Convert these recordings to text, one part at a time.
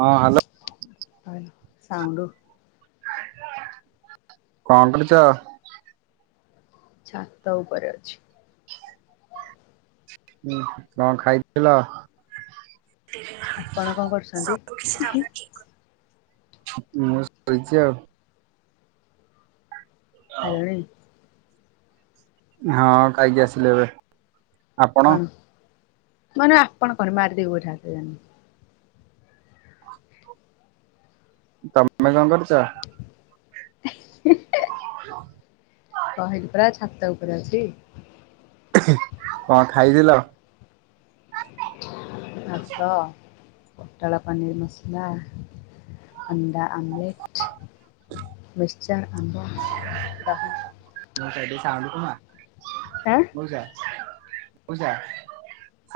ହଁ ହ୍ୟାଲୋ। ଭଲ ସାଉଣ୍ଡ କଣ କରୁଚ। ଛାତ ଉପରେ ଅଛି। କଣ ଖାଇଥିଲ। ଆପଣ କଣ କରୁଛନ୍ତି? ସବୁ କିଛି ତା ଠିକ। ମୁଁ ଶୋଇଛି ଆଉ। ଖାଇଲଣି? ହଁ କାଇକି ଆସିଲି ଏବେ। ଆପଣ କଣ ମାନେ ଆପଣ କଣ ମାରିଦେବି ଗୋଇଠା ଜାଣିନୁ। ତମେ କଣ କରୁଛ? [unintelligible] [inaudible] କହିଲି ପରା ଛାତ ଉପରେ ଅଛି। କଣ ଖାଇଥିଲ? ଭାତ। ପୋଟଳ ପନିର ମସଲା, ଅଣ୍ଡା ଆମ୍ଲେଟ୍। ମିକଚର୍, ଆମ୍ବ, ଦହି। ନ ସେଠ ସାଉଣ୍ଡ କମା। ଆଁ? ମୋଉଷା ମୌସା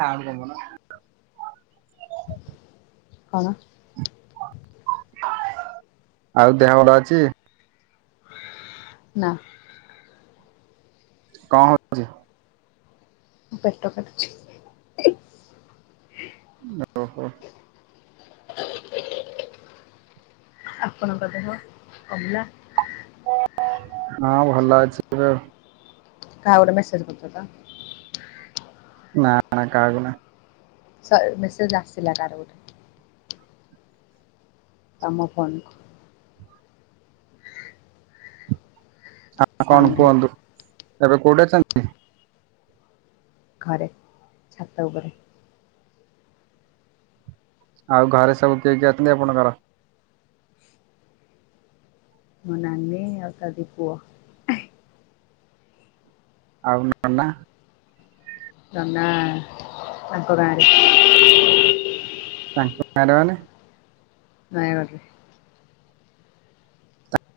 ସାଉଣ୍ଡ କମଉନା। କଣ? ଆଉ ଦେହ ଭଲ ଅଛି? ନା। କ ହୋଉଛି? ମୋ ପେଟ କାଟୁଛି। ଓହୋ। ଆପଣଙ୍କ ଦେହ କମିଲା? ହଁ ଭଲ ଅଛି ଏବେ ଆଉ। କାହାକୁ ଗୋଟେ ମେସେଜ କରୁଚ ତ? ନା ନା କାହାକୁ ନୁହେଁ। ସ ମେସେଜ୍ ଆସିଲା କାର ଗୋଟେ? ତମ ଫୋନ୍ କୁ। ହଁ କଣ ସାଉଣ୍ଡ ହେଲା କୁହନ୍ତୁ, ଏବେ କୋଉଠି ଅଛନ୍ତି? ଘରେ ଛାତ ଉପରେ। ଆଉ ଘରେ ସବୁ କିଏ କିଏ ଅଛନ୍ତି ଆପଣଙ୍କର? ମୋ ନାନି ଆଉ ତା ଦି ପୁଅ। ଆଉ ନନା? ନନା ତାଙ୍କ ଗାଁ ରେ। ସାଙ୍କ ମ୍ୟାଡ଼ାନ। ନାଇ। [unintelligible]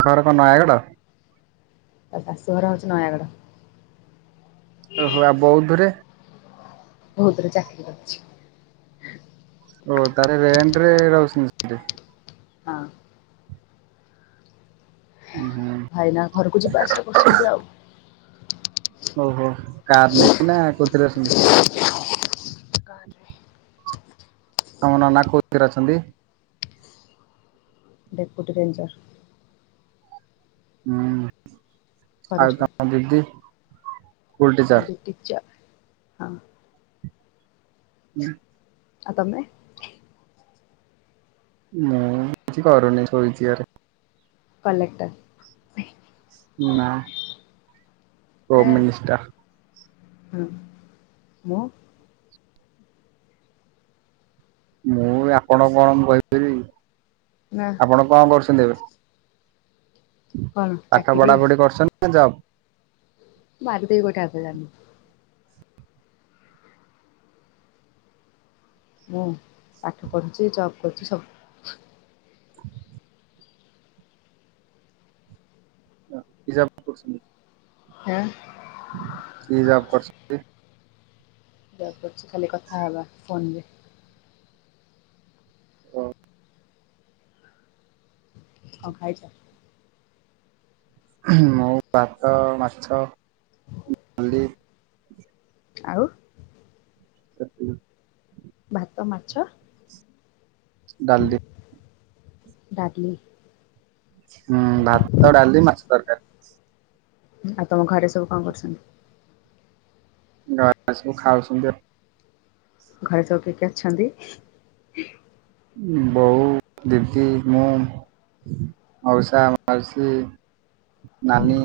ଘର କ ନୟାଗଡ଼? ତା ଶାଶୁଘର ହଉଛି ନୟାଗଡ଼। ଓହୋ ଆଉ ବଉଦୁରେ। ବହୁତରେ ଚାକିରି କରୁଛି। ଓ ତାର ରେଣ୍ଟ ରେ ରଉଛନ୍ତି ସେ। ହଁ। ହୁଁ ଭାଇନା ଘରକୁ ଯିବା ଆସିବା କରୁଛନ୍ତି ଆଉ। ଓହୋ କାର ନେଇକି ନା କୋଉଥିରେ ଆସନ୍ତି? ଗାଁରେ। ତମ ନନା କୋଉଥିରେ ଅଛନ୍ତି? ଡପ୍ୟୁଟି ରରେଞ୍ଜର। ହୁଁ, ଆଉ ଫରେଷ୍ଟର ତମ ଦିଦି? School teacher. ଦିଦି ଟିଚର ହଁ। ହୁଁ। ଆଉ ତମେ? ମୁଁ କିଛି କରୁନି ଶୋଇଚି ଆରେ। କଲେକ୍ଟର ମୁଁ ନା ହୋମ ଏଁ ମିନିଷ୍ଟର ହୁଁ ମୁଁ ମୁଁ ଆପଣଙ୍କ କଣ କହିପାରିବି? ନା। ଆପଣ ଙ୍କ କରୁଛନ୍ତି ଏବେ କଣ ପାଠ ଚାକିରି ପଢାପଢି କରୁଛନ୍ତି ନା ଜବ ମାରିଦେବି ଗୋଇଠା ହେକା ଜାଣିନୁ। ମୁଁ ପାଠ ପଢୁଛି ଜବ୍ କରୁଛି ସବୁ। ଓ କି ଜବ ଆପଣ କରୁଚନ୍ତି? ହଁ। କି ଜବ କରୁଚ? ଜବ କରୁଚି ଖାଲି କଥା ହବା ଫୋନରେ। ଓ। ଙ୍କ ଖାଇଚ? ହୁଁ ମୁଁ ଭାତ ମାଛ ଡାଲି ଆଉ ସେତିକି। ଭାତ ମାଛ ଡାଲି। ଡାଲି ହୁଁ ଭାତ ଡାଲି ମାଛ ତରକାରୀ। ଆଉ ତମ ଘରେ ସବୁ କଣ କରୁଛନ୍ତି? ଘରେ ସବୁ ଖାଉଛନ୍ତି ଆଉ। ଘରେ ସବୁ କିଏ କିଏ ଅଛନ୍ତି? ବୋଉ ଦିଦି ମୋ। ମଉଷା ମାଉସୀ ନାନୀ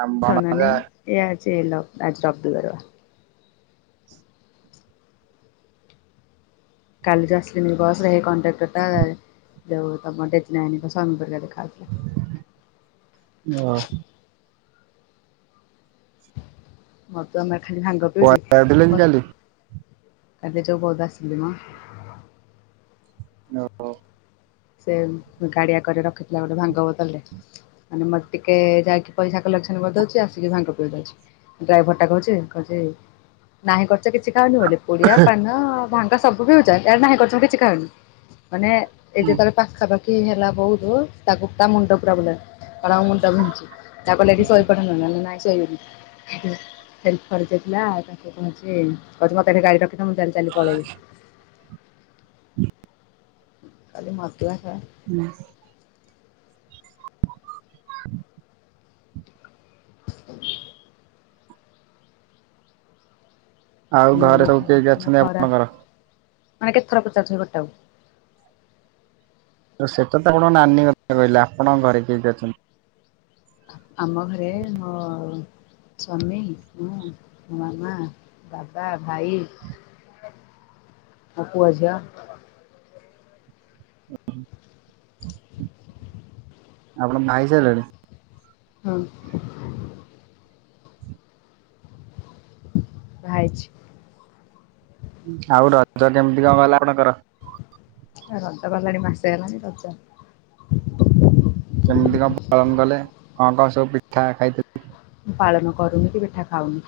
ଆ ଭଣଜା ଏଆ ଚେଲ ଆଜି ରବିବାର। କାଲି ଯେ ଆସଲିନେଇ ବସ ରେ ହେଇ କଣ୍ଟାକ୍ଟରଟା ଯେଉ ତମର ଡେଟି ନାଏନି ଙ୍କ ସ୍ବାମୀ ପରିକା ଦେଖା ହଉଥିଲେ। ମୁଁ ଅ ମତେ ଅନା ଖାଲି ଭାଙ୍ଗ ପିଉଚି ଯାଇଥିଲେ କି ବତ୍ କାଲି? ଖାଲି ଯୋଉ ବହୁଧ ଆସିଲି ମ ଓ ଓ। ସେ ଗାଡ଼ିଆକରେ ରଖିଥିଲା ଗୋଟେ ଭାଙ୍ଗ ବୋତଲ ଟେ। ମାନେ ମତେ ଟିକେ ଯାଇକି ପଇସା କଲେସନ କରିଦଉଚି ଆସିକି ଭାଙ୍ଗ ପିଇ ଦଉଛି। ଡ୍ରାଇଭରଟା କହୁଚି କହୁଚି ନାହିଁ କରୁଚ କିଛି ଖାଉନି ବୋଲି ପୋଡିଆ ପାନ ଭାଙ୍ଗ ତ ସବୁ ପିଉଚ ଇଆଡେ ନାହିଁ କରୁଚ ମୁଁ କିଛି ଖାଉନି ମାନେ ଏ ଯେତଳେ ପାଖା ପାାଖି ହେଲା ବହୁତ ତାକୁ ତା ମୁଣ୍ଡ ପୁରା ବୁଲେଇଲା। କଣ ମୋ ମୁଣ୍ଡ ବିନ୍ଧୁଚି ତାକୁ କହିଲେ ଏଠି ଶୋଇପଡ଼ ନହେଲେ କହିଲା ନାଇଁ ସୋଇବିନି। ହେଲ୍ପ କରାଯାଇଥିଲା ତାଙ୍କୁ କହୁଚି କହୁଚି ମତେ ଏଠି ଗାଡି ରଖିଥା ମୁଁ ଚାଲି ଚାଲି ପଳେଇବି। କାଲି ମଦୁଆଙ୍କ ହୁଁ। ଆଉ ତମ ଆଡେ ଘରେ ମେଘ ସବୁ କିଏ କିଏ ଅଛନ୍ତି ଆପଣଙ୍କର? ମାନ କେତେଥର ପଚାରୁଚନ୍ତି ଗଟାକୁ? ତ ସେଟା ତ ଆପଣ ନାନୀ କଥା କହିଲେ ଆପଣଙ୍କ ଘରେ କିଏ କିଏ ଅଛନ୍ତି? ଆମ ଘରେ ମ ସ୍ୱାମୀ ମୁଁ ମୋ ମାମା ବାବା ଭାଇ ଆଉ ପୁଅ ଝିଅ [unintelligible] ଆପଣ ଭାଇ ସାରିଲାଣି। ହଁ। ଭାଇଛି। ଆଉଟଡଛ କେମିତି କଣ ହେଲା ଆପଣଙ୍କର? ରଜ ଗଲାଣି ମାସେ ହେଲାଣି ରଜ। ସେମିତି କଣ ପାଳନ କଲେ କଣ କଣ ସବୁ ପିଠା ଖାଇଥିଲେ? ମୁଁ ପାଳନ କରୁନି କି ପିଠା ଖାଉନି।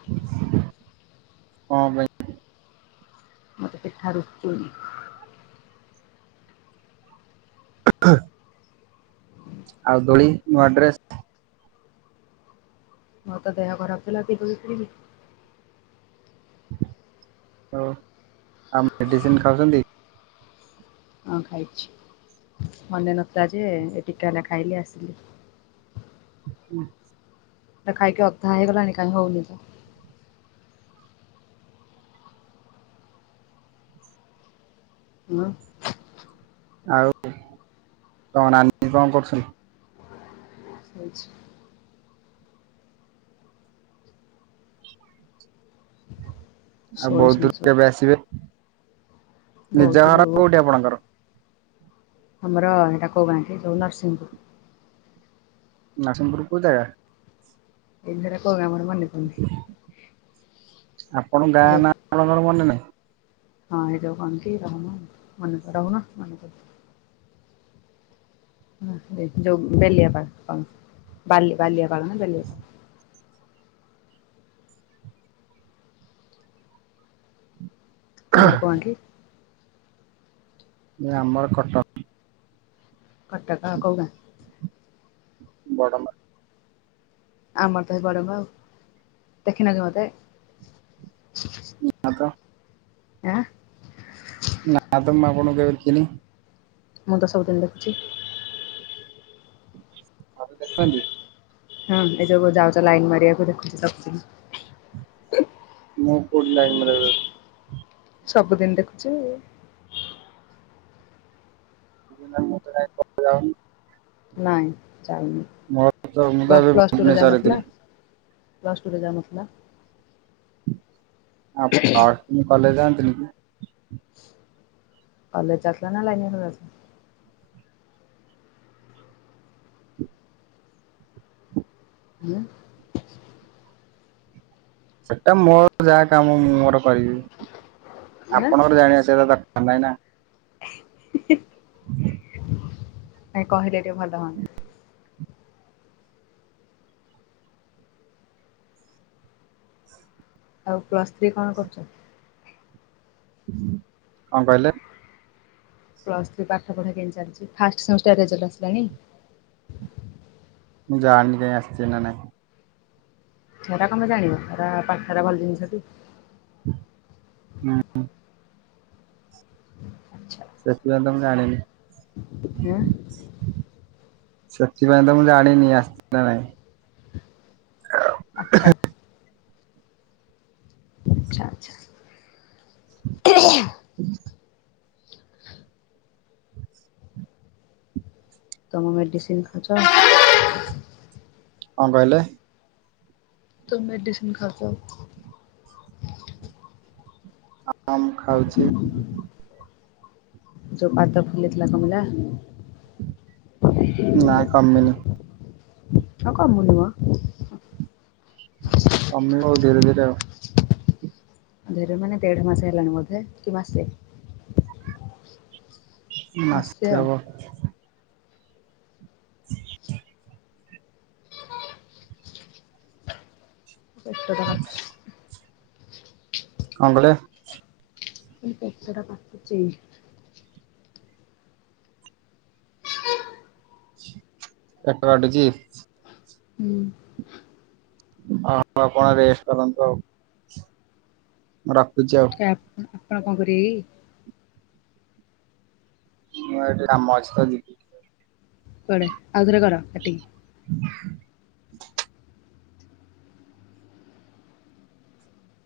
ହଁ ଭାଇ। ମତେ ପିଠା ରୁଚୁନି। [unintelligible] ଆଉ ଦୋଳି ନୂଆ ଡ୍ରେସ୍। [unintelligible] ହ ଆଉ ମେଡିସିନ ଖାଉଛନ୍ତି। ହଁ ଖାଇଛି ମନେ ନଥିଲା ଯେ ଏ ଟିକେ ହେଲା ଖାଇଲି ଆସିଲି। ହୁଁ। ଖାଇକି ଅଥା ହେଇଲାଣି କାଇଁ ହଉନି ତ? ହଁ। [unintelligible] [inaudible] ଆଉ ବହୁତ ଶୋଇଛନ୍ତି ଦୂର ସବୁ କେବେ ଆସିବେ ନିଜ ବୌଦ୍ଧରୁ ଘର କୋଉଠି ଆପଣଙ୍କର? ଆମର ଏଇଟା କୋଉ ଗାଁଟି ଯୋଉ ନରସିଂହପୁର। ନରସିଂପୁର କଉ ଜାଗା? [unintelligible] ଆପଣ ଏ ଯୋଉ ଗାଁ ନାଙ୍କର ମନେ ନାହିଁ। ହଁ ଏଇଯ କଣ କି ରହୁନ ମନେ କର ରହୁନ ମନେ କର ହ ଯଉ ବେଲିଆ ପାଳ କଣ ବାଲି ବାଲିଆ ପାଳ ନା ବେଲିଆ ତମର କ ଆ କି? ଆମର କଟକ। କଟା କା କଉ ଗାଁ? ବଡ଼ବର। ଆମର ତ ଗରଙ୍ଗ ଆଉ ଦେଖିନ କି ମୋତେ? ତ ଆଁ। ନାଁ ତ ଅପଣଙ୍କୁ କେବେ ଦେଖିନି? ମୁଁ ତ ସବୁଦିନ ଦେଖୁଛି। ମତେ ଦେଖନ୍ତି। ହଁ ଏଜବ ଯାଉଛ ଲାଇନ ମାରିଆକୁ ଦେଖୁ ଚି ସବୁଦିନ। ମୁଁ କୋଉଠି ଲାଇନ୍ ମାରି ଆ କୁ ସବୁଦିନ ଦେଖୁଛି। [unintelligible] ନାଇଁ ଚାଲନି ମୋର ତ ମୁଁ ତ ପ୍ଲ ଏବେ ପ୍ଳସ ଟୁରେ ଯାଉ ଭୁବନେଶ୍ୱରରେ ନଥିଲା। ଥିଲି ପ୍ଲସ ଟୁ ରେ ଯାଉ ନଥିଲା। ଆ କଲେଜ ଯାଆନ୍ତିି କି? କଲେଜ ଯାଉଥିଲ ନା ଲାଇନ ମାରି ଯାଉଥିଲା। ଉଁ। ସେଟା ମୋର ଯାହା କାମ ମୁଁ ମୋର କରିବି ଆଁ? ଆପଣଙ୍କର ଜାଣିବା ସେଇଟାର ଭାଇ ନା। [inaudible] [inaudible] ନାଇଁ କହିଲେ ଟିକେ ଭଲ ହୁଅନ୍ତା। ଆଉ ପ୍ଲସ୍ ଥ୍ରୀ କଣ କରୁଚ? କଣ କହିଲେ? ପ୍ଲସ୍ ଥ୍ରୀ ପାଠପଢା କେମତି ଚାଲଚି ଫାଷ୍ଟ ସେମଷ୍ଟାର ରେଜଲ୍ଟ ଆସିଲାଣି? ମୁଁ ଯାଣିଣିି କାଇଁ ଆସିଚି ନା ନାଇଁ? ହେରା କମାଇଁ ଜାଣିବ ହେରା ପାଠରା ଭଲ ଜିନଷ କି। ହୁଁ। ଆଚ୍ଛା। ସେଥିପାଇଁ ତ ମୁଁ ଜାଣିନି। ଆଁ? ସେଥିପାଇଁ ତ ମୁଁ ଜାଣିନି ଆସଚି ନା ନାହିଁ। ହ ଆଚ୍ଛା। ଆଚ୍ଛା ଆଚ୍ଛା। ହ ତମ ମେଡିସିନ୍ ଖାଉଚ? କଣ କହିଲେ? ତୋ ମେଡିସନ ଖାଉ ତ? ହଁ ମୁଁ ଖାଉଛି ହୁଁ ଯୋଉ ପାଦ ଫୁଲିଥିଲା କମିଲା? ନାଇଁ କମିନି। ଆ କମୁନି କଣ? କମିବ ଆଉ ଧୀରେ ଧୀରେ ଆଉ। ଧରେ ମାନେ ଦେଢ ମାସ ହେଲାଣି ବୋଧେ କି ମାସେ। ମାସେ ହବ। ହ ଏତେ କଣ କଣ କହିଲେ? ମୁଁ କହିଲି ପେଟଟା କାଟୁଚି। ହ ପେଟ କାଟୁଚି? ହୁଁ। ଆଉ ଆପଣ ରେଷ୍ଟ କରନ୍ତୁ ଆଉ। ମୁଁ ରଖୁଚି ଆଉ। କି ଆପଣ ଆପଣ କଣ କରିବେ କି? ମୁଁ ଏଠି କାମ ଅଛି ତ ଯିବି। କୁଆଡେ ଆଉ ଥରେ କର କାଟିକି। ହୁ